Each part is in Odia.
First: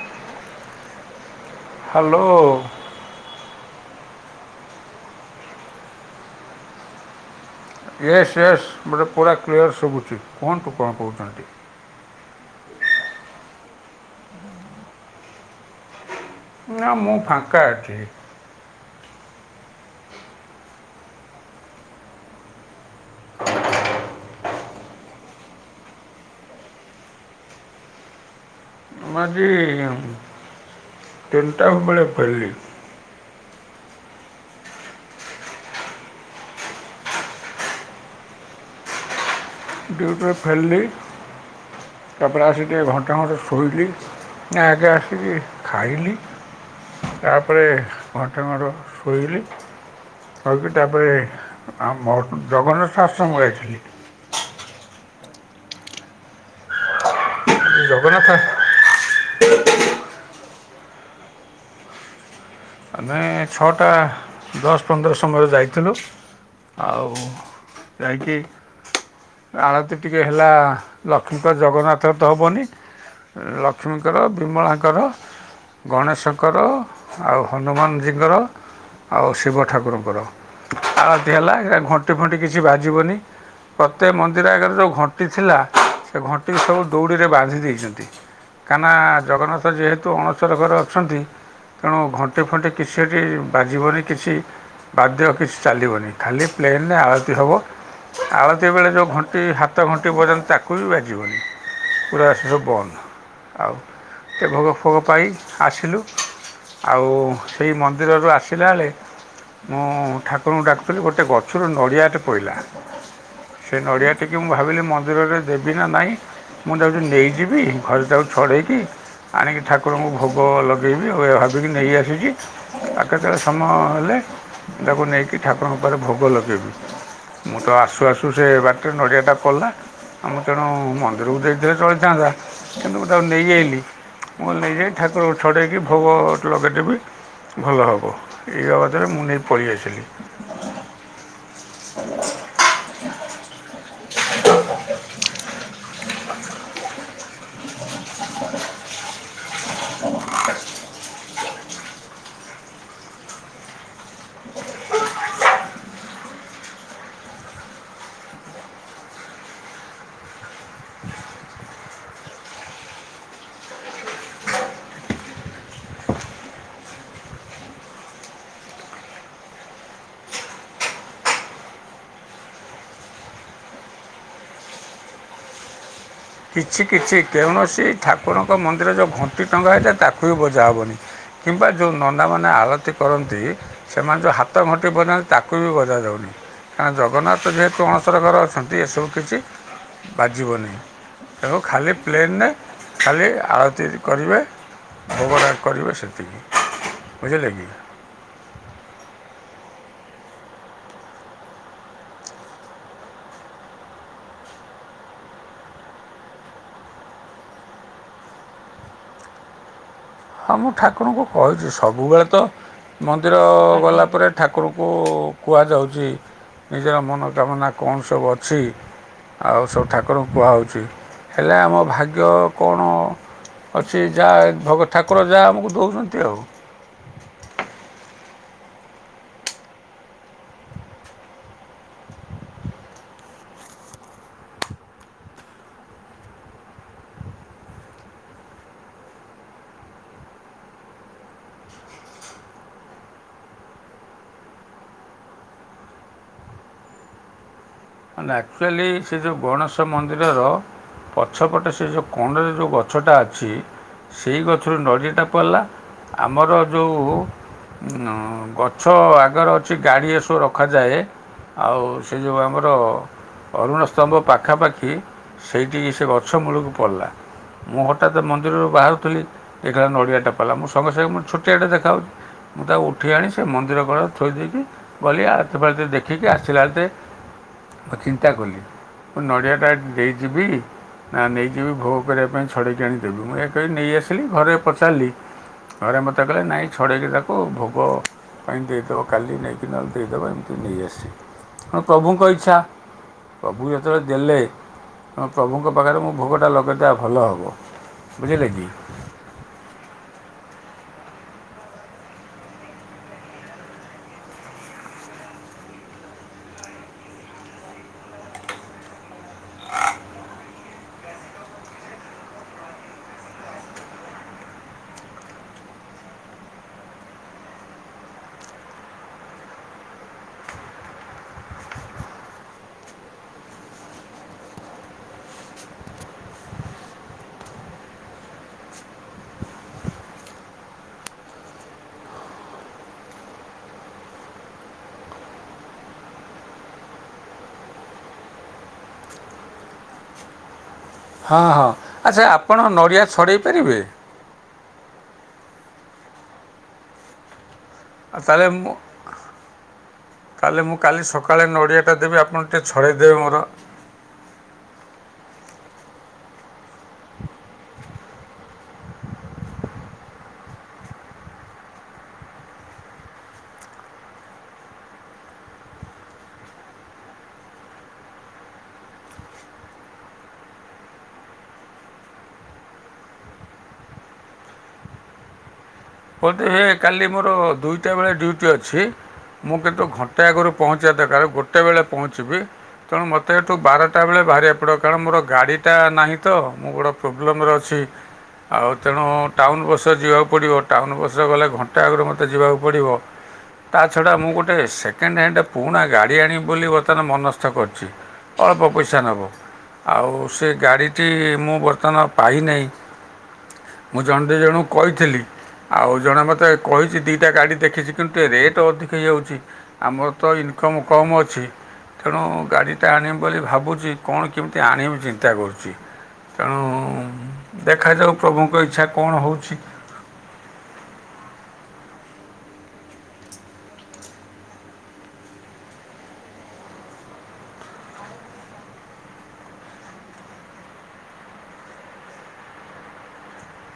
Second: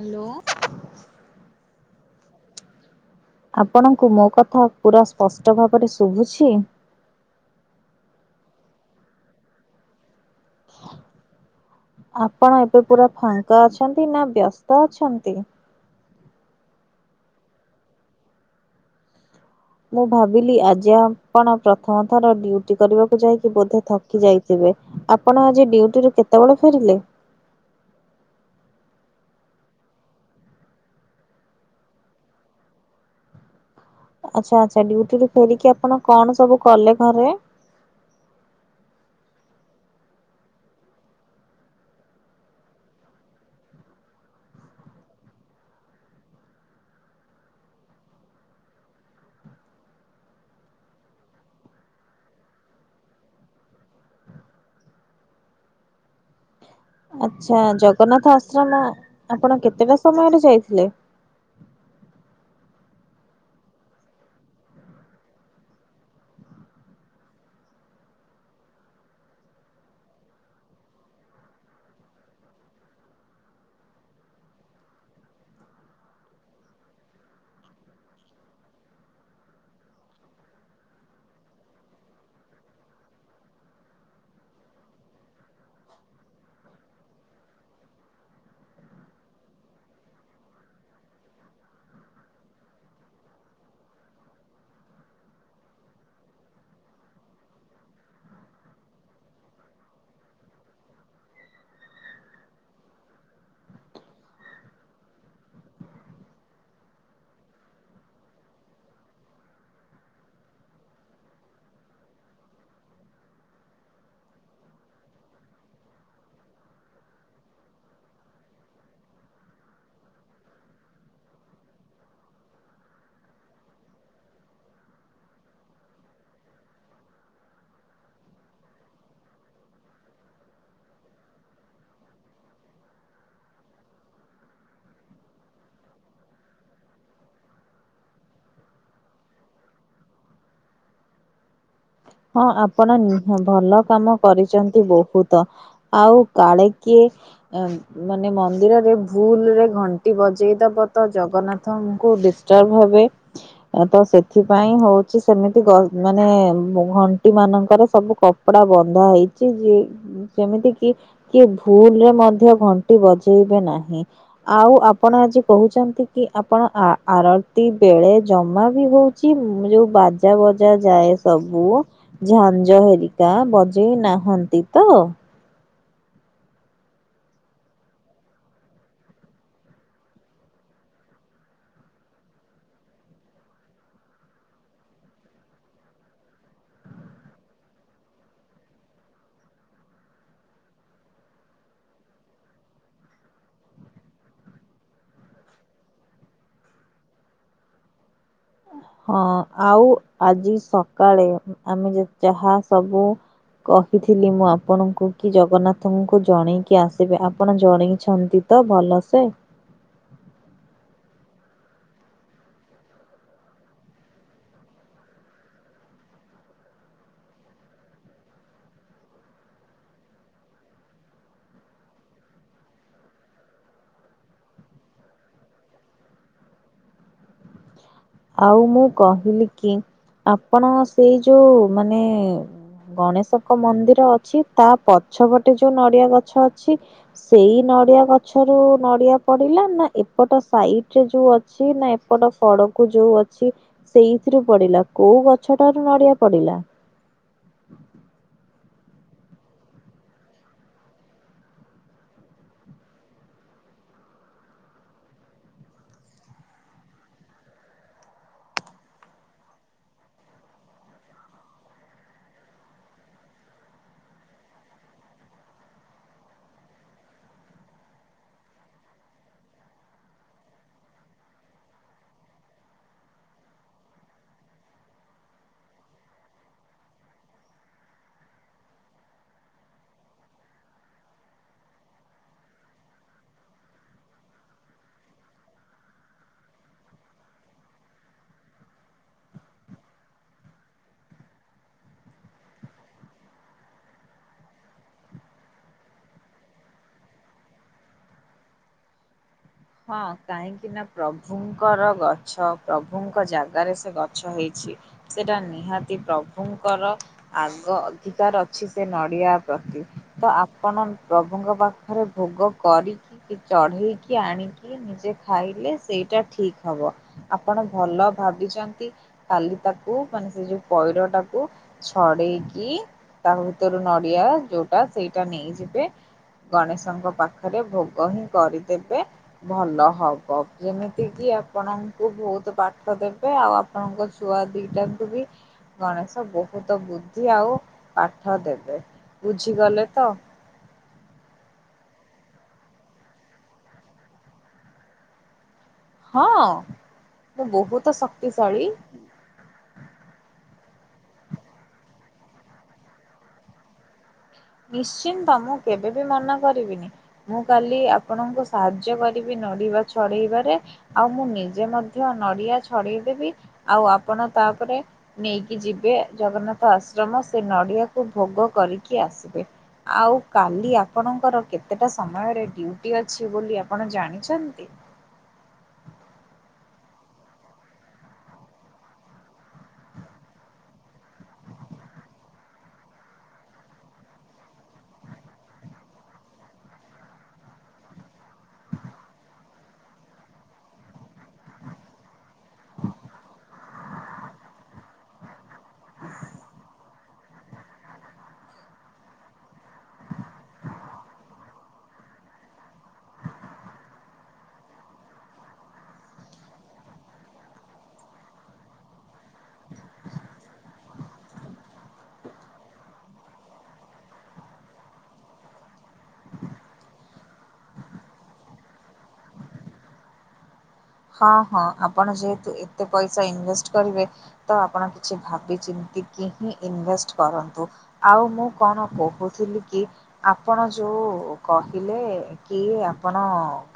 ହାଲୋ। ହାଲୋ। ଆପଣଙ୍କୁ ମୋ କଥା ପୁରା ସ୍ପଷ୍ଟ ଭାବରେ ଶୁଭୁଛି? ଇଏସ୍ ଇଏସ୍ ମତେ ପୁରା କ୍ଲିଅର୍ ଶୁଭୁଛି କୁହନ୍ତୁ କଣ କହୁଚନ୍ତି। ଆପଣ ଏବେ ପୁରା ଫାଙ୍କା ଅଛନ୍ତି ନାଁ ବ୍ୟସ୍ତ ଅଛନ୍ତି। ନାଁ ମୁଁ ଫାଙ୍କା ଅଛି। ମୁଁ ଭାବିଲି ଆଜି ଆପଣ ପ୍ରଥମ ଥର ଡିଉଟି କରିବାକୁ ଯାଇକି ବୋଧେ ଥକି ଯାଇଥିବେ। ଆପଣ ଆଜି ଡିଉଟିରୁୁ କେତେବେଳେ ଫେରିଲେ? ମୁଁ ଆଜି ଉମଁ ତିନିଟା ବେଳେ ଫେରିଲି। ଆଚ୍ଛା ଆଚ୍ଛା ଡିଉଟି ରୁ ଫେରିକି ଆପଣ କଣ ସବୁ କଲେ ଘରେ। ଡିଉଟିରେ ଫେରିଲି ତାପରେ ଆସିକି ଟିକେ ଘଣ୍ଟେ ଖଣ୍ଟେ ଶୋଇଲି। ନାଁ ଆଗେ ଆସିକି ଖାଇଲି। ତାପରେ ଘଣ୍ଟେ ଖଣ୍ଡ ଶୋଇଲି। କହିକି ତାପରେ ଆମ ଜଗନ୍ନାଥ ଆଶ୍ରମ ଯାଇଥିଲି। ଆଚ୍ଛା ଜଗନ୍ନାଥ ଆଶ୍ରମ ଆପଣ କେତେଟା ସମୟରେ ଯାଇଥିଲେ? ଏଁ ଛଅଟା ଦଶ ପନ୍ଦର ଷୋଳରେ ଯାଇଥିଲୁ। ଆଉଁ ଯାଇକି ଆଳତି ଟିକେ ହେଲା ଲକ୍ଷ୍ମୀଙ୍କ ଜଗନ୍ନାଥ ତ ହବନି ଲକ୍ଷ୍ମୀଙ୍କର ବିମଳାଙ୍କର ଗଣେଶଙ୍କର ଆଉ ହନୁମାନ ସିଙ୍କର ଆଉ ଶିବ ଠାକୁରଙ୍କର ଆଳତୀ ହେଲାଇ ଘଣ୍ଟି ଫଣ୍ଟି କିଛି ବାଜିବନି ପ୍ରତ୍ୟେକ ମନ୍ଦିର ଆଗରେ ଯେଉଁ ଘଣ୍ଟି ଥିଲା ସେ ଘଣ୍ଟି ସବୁ ଦୌଡ଼ିରେ ବାନ୍ଧି ଦେଇଛନ୍ତି। କାହିଁକନା ଜଗନ୍ନାଥ ଯେହେତୁ ଅଣସର ଘରେ ଅଛନ୍ତି ତେଣୁ ଘଣ୍ଟି ଫଣ୍ଟିେ କି ସେଠି ବାଜିବନି କିଛି ବାଧ୍ୟ କିଛି ଚାଲିବନି ଖାଲି ପ୍ଲେନରେ ଆଳତି ହବ ଆଳତି ବେଳେ ଯେଉଁ ଘଣ୍ଟି ହାତ ଘଣ୍ଟି ବଜାନ୍ତି ତାକୁ ବି ବାଜିବନି ପୁରା ସବୁ ବନ୍ଦ ଆଉ ଏ ଭୋଗ ଫୋଗ ପାଇ ଆସିଲୁ। ଆଉ ସେଇ ମନ୍ଦିରରୁ ଆସିଲା ବେଳେ ମୁଁ ଠାକୁରଙ୍କୁ ଡାକୁଥିଲି ଗୋଟେ ଗଛରୁ ନଡ଼ିଆଟେ ପଇଲା। ସେ ନଡ଼ିଆ ଟିକି ମୁଁ ଭାବିଲି ମନ୍ଦିରରେ ଦେବି ନାଁ ନାଇଁ ମୁଁ ଯାଉଛି ନେଇଯିବି ଘରେ ତାକୁ ଛଡେଇକି ଆଣିକି ଠାକୁରଙ୍କୁ ଭୋଗ ଲଗେଇବି ଆଉ ଏଇୟା ଭାବିକି ନେଇ ଆସିଛି। ଆଉ କେତେବେଳେ ସମୟ ହେଲେ ତାକୁ ନେଇକି ଠାକୁରଙ୍କ ପାଖରେ ଭୋଗ ଲଗେଇବି। ମୁଁ ତ ଆସୁ ଆସୁ ସେ ବାଟରେ ନଡ଼ିଆ ଟା ପଡିଲା। ଆଁ ମୁଁ ତେଣୁ ମନ୍ଦିରକୁ ଦେଇଥିଲେ ଚଳିଥାନ୍ତା କିନ୍ତୁ ମୁଁ ତାକୁ ନେଇଆଇଲି ମୁଁ ନେଇଯାଇ ଠାକୁରଙ୍କୁ ଛଡ଼େଇକି ଭୋଗ ଲଗେଇଦେବି। ଭଲ ହବ ଏଇ ବାବଦରେ ମୁଁ ନେଇ ପଳେଇ ଆସିଲି। ହଁ ଆପଣ ନୁହଁ ଭଲ କାମ କରିଛନ୍ତି ବହୁତ ଆଉ କାଳେ କିଏ ଏଁ ମାନେ ମନ୍ଦିରରେ ଭୁଲ ରେ ଘଣ୍ଟି ବଜେଇଦବ ତ ଜଗନ୍ନାଥ ତାଙ୍କୁ ଡିଷ୍ଟର୍ଭ ହେବେ। ତ ସେଥିପାଇଁ ହଉଛି ସେମିତି ଗର ମାନେ ଘଣ୍ଟି ମାନଙ୍କରେ ସବୁ କପଡା ବନ୍ଧା ହେଇଛି। ଯିଏ ସେମିତି କି କିଏ ଭୁଲରେ ମଧ୍ୟ ଘଣ୍ଟି ବଜେଇବେ ନାହିଁ। ଆଉ ଆପଣ ଆଜି କହୁଛନ୍ତି କି ଆପଣ ଆ ଆରତି ବେଳେ ଜମା ବି ଭୁଲ କି ଉଁ ମଁ ଯୋଉଁ ବାଜା ବଜା ଯାଏ ସବୁ ଝାଞ୍ଜ ହରିକା ବଜେଇ ନାହାନ୍ତି ତ? କିଛି କିଛି କୌଣସି ଠାକୁରଙ୍କ ମନ୍ଦିର ଯେଉଁ ଘଣ୍ଟି ଟଙ୍ଗା ହେଇଥାଏ ତାକୁ ବି ବଜା ହବନି। କିମ୍ବା ଯୋଉ ନନାମାନେ ଆଳତୀ କରନ୍ତି। ସେମାନେ ଯୋଉ ହାତଘଣ୍ଟି ବଜାନ୍ତି ତାକୁ ବି ବଜାଯାଉନି। କାରଣ ଜଗନ୍ନାଥ ଯେହେତୁ ଅଣସର ଘରେ ଅଛନ୍ତି ଏସବୁ କିଛି ବାଜିବନି। ଏବଂ ଖାଲି ପ୍ଲେନରେ ଖାଲି ଆଳତି କରିବେ। ଭୋଗ ରାଗ କରିବେ ସେତିକି, ବୁଝିଲେ କି? ହଁ, ଆଉ ଆଜି ସକାଳେ ଆମେ ଯେତେ ଯାହା ସବୁ କହିଥିଲି ମୁଁ ଆପଣଙ୍କୁ କି ଜଗନ୍ନାଥଙ୍କୁ ଜଣେଇକି ଆସିବେ ଆପଣ ଜଣେଇଛନ୍ତି। ତ ଭଲସେ। ହଁ ମୁଁ ଠାକୁରଙ୍କୁ କହିଛି ସବୁବେଳେ ତ ମନ୍ଦିର ଗଲା ପରେ ଠାକୁରଙ୍କୁ କୁହାଯାଉଛି। ନିଜର ମନୋକାମନା କଣ ସବୁ ଅଛି। ଆଉ ସବୁ ଠାକୁରଙ୍କୁ କୁହାହେଉଛି ହେଲେ ଆମ ଭାଗ୍ୟ କଣ? ଅଛି ଯାହା ଭଗତ ଠାକୁର ଯାହା ଆମକୁ ଦଉଛନ୍ତି ଆଉ। ଆଉ ମୁଁ କହିଲି କି, ଆପଣ ସେଇ ଯୋଉ ମାନେ ଗଣେଶଙ୍କ ମନ୍ଦିର ଅଛି, ତା ପଛପଟେ ଯୋଉ ନଡିଆ ଗଛ ଅଛି। ସେଇ ନଡ଼ିଆ ଗଛରୁ ନଡ଼ିଆ ପଡିଲା। ନା ଏପଟ ସାଇଡ ରେ ଯୋଉଅ ଅଛି ନା ଏପଟ କଡ଼କୁ। କୁ ଯୋଉ ଅଛି ସେଇଥିରୁ ପଡିଲା କୋଉ ଗଛଟାରୁ ନଡିଆ ପଡିଲା। ମାନେ ଆକ୍ଚୁଆଲି ସେ ଯେଉଁ ଗଣେଶ ମନ୍ଦିରର ପଛପଟେ ସେ ଯେଉଁ କୋଣରେ ଯୋଉ ଗଛଟା ଅଛି ସେଇ ଗଛରୁ ନଡିଆଟା ପଡ଼ିଲା ଆମର ଯୋଉ ଗଛ ଆଗରେ ଅଛି ଗାଡ଼ି ଏସବୁ ରଖାଯାଏ। ଆଉ ସେ ଯୋଉ ଆମର ଅରୁଣ ସ୍ତମ୍ଭ ପାଖାପାଖି ସେଇଠି ସେ ଗଛ ମୂଳକୁ ପଡ଼ିଲା। ମୁଁ ହଠାତ୍ ମନ୍ଦିରରୁ ବାହାରୁଥିଲି ଦେଖିଲାବେଳକୁ ନଡ଼ିଆଟା ପଇଲା ମୁଁ ସଙ୍ଗେ ସଙ୍ଗେ ମତେ ଛୋଟିଆଟେ ଦେଖାଯାଉଛି। ମୁଁ ତାକୁ ଉଠେଇ ଆଣି ସେ ମନ୍ଦିର କଡରେ ଥୋଇ ଦେଇକି, ଗଲି ଆଳତୀ ଫାଳତୀ ଦେଖିକି ଆସିଲା ହାତେ ମୁଁ ଚିନ୍ତା କଲି ମୁଁ ନଡ଼ିଆଟା ଏଠି ଦେଇଯିବି। ନା ନେଇଯିବି ଭୋଗ କରିବା ପାଇଁ ଛଡ଼େଇକି ଆଣି ଦେବି। ମୁଁ ଏହା କହି ନେଇଆସିଲି, ଘରେ ପଚାରିଲି। ଘରେ ମତେ କହିଲେ ନାଇଁ ଛଡେଇକି ତାକୁ ଭୋଗ ପାଇଁ ଦେଇଦେବ କାଲି ନେଇକି ନହେଲେ ଦେଇଦେବା ଏମିତି ନେଇଆସିଛି। କଣ ପ୍ରଭୁଙ୍କ ଇ ଇଚ୍ଛା, ପ୍ରଭୁ ଯେତେବେଳେ ଦେଲେ। ହଁ, ପ୍ରଭୁଙ୍କ ପାଖରେ ମୁଁ ଭୋଗଟା ଲଗେଇଦେବା ଭଲ ହେବ। ବୁଝିଲେ କି। ହଁ, କାହିଁ କାହିଁକିନା, ପ୍ରଭୁଙ୍କର ଗଛ, ପ୍ରଭୁଙ୍କ ଜାଗାରେ ସେ ଗଛ ହେଇଛି। ସେଟା ନିହାତି ପ୍ରଭୁଙ୍କର। ଆଗ ଅଧିକାର ଅଛି ସେ ନଡିଆ ପ୍ରତି। ତ ଆପଣ ପ୍ରଭୁଙ୍କ ପାଖରେ ଭୋଗ କରିକି କି ଚଢେଇକି ଆଣିକି କି ନିଜେ ଖାଇଲେ ସେଇଟା ଠିକ୍ ହବ ଆପଣ ଭଲ ଭାବିଛନ୍ତି। ଖାଲି ତାକୁ ମାନେ ସେ ଯୋଉ ପଇଡଟାକୁ ଛଡେଇକି ତାହା ଭିତରୁ ନଡିଆ ଯୋଉଟା ସେଇଟା ନେଇଯିବେ। ଗଣେଶଙ୍କ ପାଖରେ ଭୋଗ ହିଁ କରିଦେବେ। ଭଲ ହବ। ଯେମିତି କିି ଆପଣଙ୍କୁ ବହୁତ ପାଠ ଦେବେ। ଆଉ ଆପଣଙ୍କ ଛୁଆ ଦିଟାଙ୍କୁ ବି ଗଣେଶ ବହୁତ ବୁଦ୍ଧି ଆଉ ପାଠ ଦେବେ। ବୁଝିଗଲେ ତ! ହଁ ହଁ, ଆଚ୍ଛା ଆପଣ ନଡ଼ିଆ ଛଡ଼େଇ ପାରିବେ। ହଁ। ମୁଁ ବହୁତ ଆଉ ତାହାଲେ ଶକ୍ତିଶାଳୀ ମୁ କାଲି ମୁଁ କାଲି ସକାଳେ ନଡ଼ିଆଟା ଦେବି ଆପଣ ଟିକେ ଛଡ଼େଇ ଦେବେ ମୋର। ନିଶ୍ଚିନ୍ତ ମୁଁ କେବେବି ମନା କରିବିନି। ମୁଁ କାଲି ଆପଣଙ୍କୁ ସାହାଯ୍ୟ କରିବି ନଡିବା ଛଡେଇବାରେ। ଆଉ ମୁଁ ନିଜେ ମଧ୍ୟ ନଡିଆ ଛଡେଇଦେବି ଆଉ ଆପଣ ତାପରେ ନେଇକି ଯିବେ ଜଗନ୍ନାଥ ଆଶ୍ରମ ସେ ନଡିଆକୁ ଭୋଗ କରିକି ଆସି ଆଉ କାଲି ଆପଣଙ୍କର କେତେଟା ସମୟରେ ଡ୍ୟୁଟି ଅଛି ବୋଲି ଆପଣ ଜାଣିଛନ୍ତି? ବୋଧହୁଏ କାଲି ମୋର ଦୁଇଟା ବେଳେ ଡ୍ୟୁଟି ଅଛି। ମୁଁ କିନ୍ତୁ ଘଣ୍ଟା ଆଗରୁ ପହଞ୍ଚିବା ଦରକାର ଗୋଟେବେେଳେ ପହଞ୍ଚିବି। ତେଣୁ ମୋତେ ଏଠୁ ବାରଟା ବେଳେ ବାହାରିବାକୁ ପଡ଼ିବ କାରଣ ମୋର ଗାଡ଼ିଟା ନାହିଁ ତ ମୁଁ ବଡ ପ୍ରୋବ୍ଲେମ୍ ରେ ଅଛି ଆଉ ତେଣୁ ଟାଉନ ବସରେ ଯିବାକୁ ପଡ଼ିବ। ଟାଉନ ବସ୍ ରେ ଗଲେ ଘଣ୍ଟେ ଆଗରୁ ମୋତେ ଯିବାକୁ ପଡ଼ିବ। ତା ଛଡ଼ା ମୁଁ ଗୋଟେ ସେକେଣ୍ଡ ହ୍ୟାଣ୍ଡ ପୁରୁଣା ଗାଡ଼ି ଆଣିବି ବୋଲି ବର୍ତ୍ତମାନ ମନସ୍ଥ କରିଛି। ଅଳ୍ପ ପଇସା ନବ। ଆଉ ସେ ଗାଡ଼ିଟି ମୁଁ ବର୍ତ୍ତମାନ ପାଇନାହିଁ। ମୁଁ ଜଣେ ଦି ଜଣଙ୍କୁ କହିଥିଲି। ଆଉ ଜଣେ ମୋତେ କହିଛି ଦିଇଟା ଗାଡ଼ି ଦେଖିଛି କିନ୍ତୁ ଏ ରେଟ୍ ଅଧିକା ହେଇଯାଉଛି। ଆମର ତ ଇନକମ୍ କମ୍ ଅଛି। ତେଣୁ ଗାଡ଼ିଟା ଆଣିବି ବୋଲି ଭାବୁଛି କଣ କେମିତି ଆଣିବି ଚିନ୍ତା କରୁଛି। ତେଣୁ ଦେଖାଯାଉ ପ୍ରଭୁଙ୍କ ଇଚ୍ଛା କଣ ହଉଛି? ହଁ ହଁ ଆପଣ ଯେହେତୁ ଏତେ ପଇସା ଇନଭେଷ୍ଟ କରିବେ। ତ ଆପଣ କିଛି ଭାବିଚିନ୍ତି କିି ହିଁ ଇନଭେଷ୍ଟ କରନ୍ତୁ। ଆଉ ମୁଁ କଣ କହୁଥିଲି କି? ଆପଣ ଯୋଉ କହିଲେ କି ଆପଣ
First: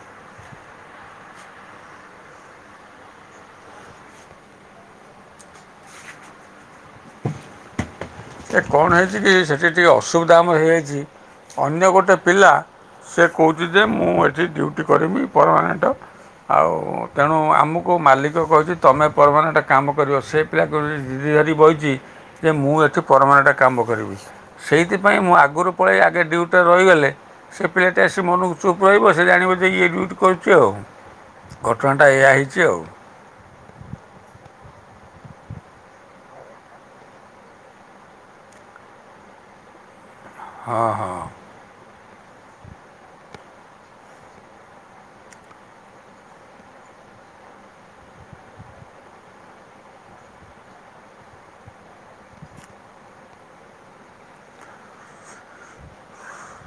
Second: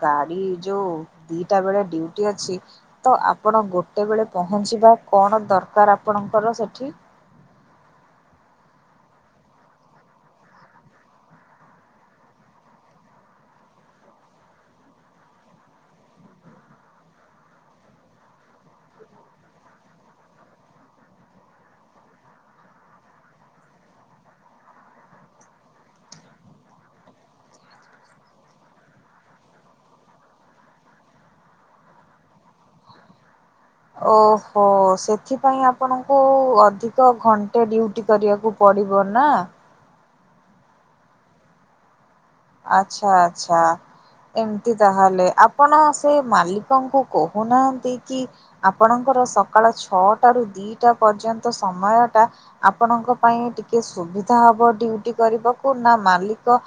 ଗାଡି ଯୋଉ ଦିଟା ବେଳେ ଡିଉ ଅଛି ତ ଆପଣ ଗୋଟେବେଳେ ପହଞ୍ଚିବା କଣ ଦରକାର ଆପଣଙ୍କର ସେଠି। ଏ କଣ ହେଇଛି କି ସେଠି ଟିକିଏ ଅସୁବିଧା ଆମର ହେଇଯାଇଛି ଅନ୍ୟ ଗୋଟେ ପିଲା ସେ କହୁଛି ଯେ ମୁଁ ଏଠି ଡ୍ୟୁଟି କରିବି ପରମାନେଣ୍ଟ। ଆଉ ତେଣୁ ଆମକୁ ମାଲିକ କହୁଛି ତୁମେ ପରମାନେଣ୍ଟ କାମ କରିବ ସେ [unintelligible] ଯେ ଜିଦି ଧରି ବଇଛି ମୁଁ ଏଠି ପରମାନେଟ୍ କାମ କରିବି। ସେଇଥିପାଇଁ ମୁଁ ଆଗରୁ ପଳାଇ ଆଗେ ଡ୍ୟୁଟିରେ ରହିଗଲେ। ସେ ପିଲାଟା ଆସି ମନକୁ ଚୁପ୍ ରହିବ ସେ ଜାଣିବ ଯେ ଡ୍ୟୁଟି ଇଏ କରୁଛି ଆଉ ଘଟଣାଟା ଏଇଆ ହେଇଛି ଆଉ ଓହୋ ସେଥିପାଇଁ ଆପଣଙ୍କୁ ଅଧିକ ଘଣ୍ଟେ ଡ୍ୟୁଟି କରିବାକୁ ପଡ଼ିବ ନା? ହଁ ହଁ। ଆଛା ଆଛା। ଏମିତି ତାହେଲେ ଆପଣ ସେ ମାଲିକଙ୍କୁ କହୁନାହାନ୍ତି କି ଆପଣଙ୍କର ସକାଳ ଛଅଟାରୁ ଦିଟା ପର୍ଯ୍ୟନ୍ତ ସମୟ ଟା ଆପଣଙ୍କ ପାଇଁ ଟିକେ ସୁବିଧା ହବ ଡିଉଟି କରିବାକୁ ନା ମାଲିକ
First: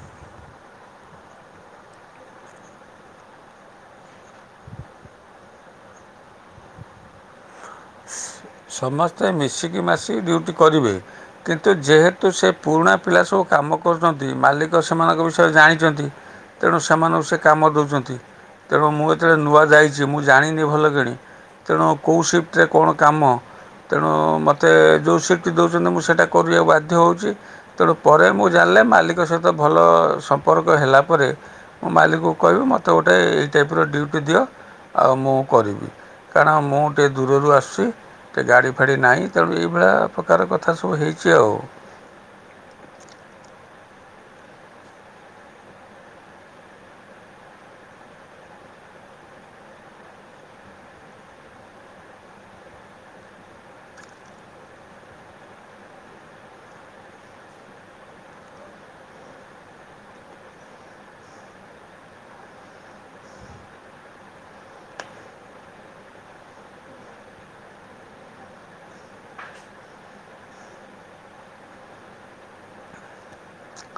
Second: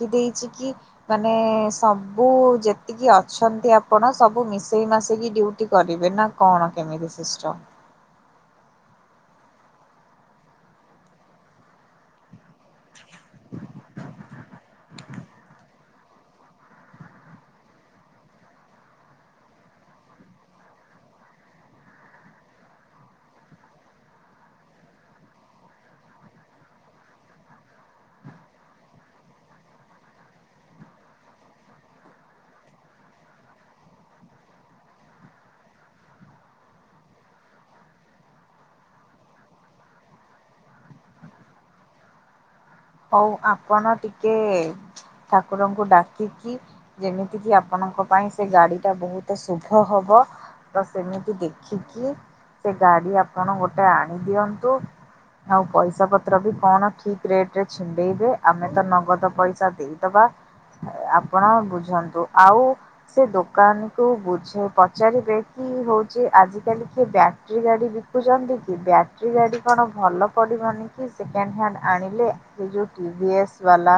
କି ଦେଇଛି କି ମାନେ ସବୁ ଯେତିକି ଅଛନ୍ତି ଆପଣ ସବୁ ମିଶେଇ ମାସେଇକି ଡୁଟି କରିବେ ନା? କଣ କେମିତି ସିଷ୍ଟମ୍? ସମସ୍ତେ ମିଶିକି ମାସିକି ଡ୍ୟୁଟି କରିବେ। କିନ୍ତୁ ଯେହେତୁ ସେ ପୁରୁଣା ପିଲା ସବୁ କାମ କରୁଛନ୍ତି ମାଲିକ ସେମାନଙ୍କ ବିଷୟରେ ଜାଣିଛନ୍ତି। ତେଣୁ ସେମାନଙ୍କୁ ସେ କାମ ଦେଉଛନ୍ତି। ତେଣୁ ମୁଁ ଯେତେବେଳେ ନୂଆ ଯାଇଛି ମୁଁ ଜାଣିନି ଭଲ କିଣି ତେଣୁ କୋଉ ସିଫ୍ଟ ରେ କଣ କାମ। ତେଣୁ ମୋତେ ଯେଉଁ ସିଫ୍ଟ ଦେଉଛନ୍ତି ମୁଁ ସେଇଟା କରିବାକୁ ବାଧ୍ୟ ହେଉଛି। ତେଣୁ ପରେ ମୁଁ ଜାଣିଲେ ମାଲିକ ସହିତ ଭଲ ସମ୍ପର୍କ ହେଲା ପରେ ମୁଁ ମାଲିକକୁ କହିବି ମୋତେ ଗୋଟେ ଏଇ ଟାଇପର ଡ୍ୟୁଟି ଦିଅ ଆଉ ମୁଁ କରିବି। କାରଣ ମୁଁ ଟେ ଦୂରରୁ ଆସୁଛି ଟିକେ ଗାଡ଼ି ଫାଡ଼ି ନାହିଁ ତେଣୁ ଏଇଭଳିଆ ପ୍ରକାର କଥା ସବୁ ହେଇଛି ଆଉ। ହଉ ଆପଣ ଟିକେ ଠାକୁରଙ୍କୁ ଡାକିକି ଯେମିତି କିି ଆପଣଙ୍କ ପାଇଁ ସେ ଗାଡି ଟା ବହୁତ ଶୁଭ ହବ। ତ ସେମିତି ଦେଖିକି ସେ ଗାଡି ଆପଣ ଗୋଟେ ଆଣିଦିଅନ୍ତୁ। ଆଉ ପଇସା ପତ୍ର ବି କଣ ଠିକ ରେଟ୍ ରେ ଛିଣ୍ଡେଇବେ ଆମେ ତ ନଗଦ ପଇସା ଦେଇଦବା। ଆପଣ ବୁଝନ୍ତୁ ଆଉ ସେ ଦୋକାନ କୁ ବୁଝ ପଚାରିବେ କି ହଉଛି ଆଜ କାଲି କି ବ୍ୟାଟେରୀ ଗାଡି ଦେଖୁଛନ୍ତି କି ବ୍ୟାଟେରୀ ଗାଡି କଣ ଭଲ ପଡିବନି କି ସେକେଣ୍ଡ ହ୍ୟାଣ୍ଡ ଆଣିଲେ। ସେ ଯଉଁ କିଟିଏସ୍ ବାଲା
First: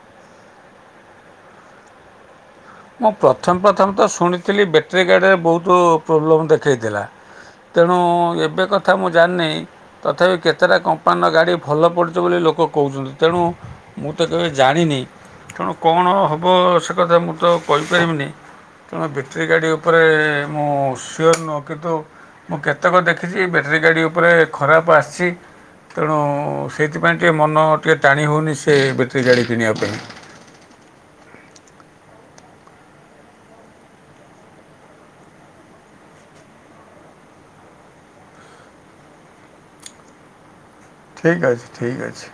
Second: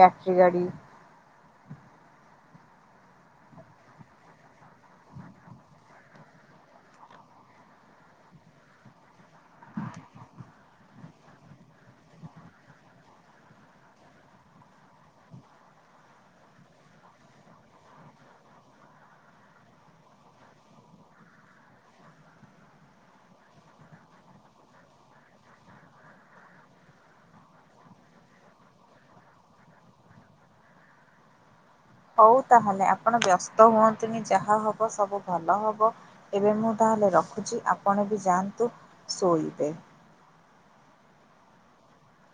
ବ୍ୟାଟରୀ ଗାଡି। ମୁଁ ପ୍ରଥମ ପ୍ରଥମ ତ ଶୁଣିଥିଲି ବ୍ୟାଟେରୀ ଗାଡ଼ିରେ ବହୁତ ପ୍ରୋବ୍ଲେମ୍ ଦେଖେଇଥିଲା। ତେଣୁ ଏବେ କଥା ମୁଁ ଜାଣିନି ତଥାପି କେତେଟା କମ୍ କମ୍ପାନୀ ଗାଡ଼ି ଭଲ ପଡୁଛି ବୋଲି ଲୋକ କହୁଛନ୍ତି ତେଣୁ ମୁଁ ତ କେବେ ଜାଣିନି। ତେଣୁ କଣ ହେବ ସେ କଥା ମୁଁ ତ କହିପାରିବିନି। ତେଣୁ ବ୍ୟାଟେରୀ ଗାଡ଼ି ଉପରେ ମୁଁ ସିଓର ନୁହ କିନ୍ତୁ ମୁଁ କେତେକ ଦେଖିଛି ବ୍ୟାଟେରୀ ଗାଡ଼ି ଉପରେ ଖରାପ ଆସିଛି। ତେଣୁ ସେଇଥିପାଇଁ ଟିକେ ମନ ଟିକିଏ ଟାଣି ହେଉନି ସେ ବ୍ୟାଟେରୀ ଗାଡ଼ି କିଣିବା ପାଇଁ। ହଉ ତାହେଲେ ଆପଣ ବ୍ୟସ୍ତ ହୁଅନ୍ତୁନି ଯାହା ହବ ସବୁ ଭଲ ହବ। ଏବେ ମୁଁ ତା ହେଲେ ରଖୁଛି ଆପଣ ବି ଯାଆନ୍ତୁ ଶୋଇବେ। ଠିକ ଅଛି ଠିକ୍ ଅଛି।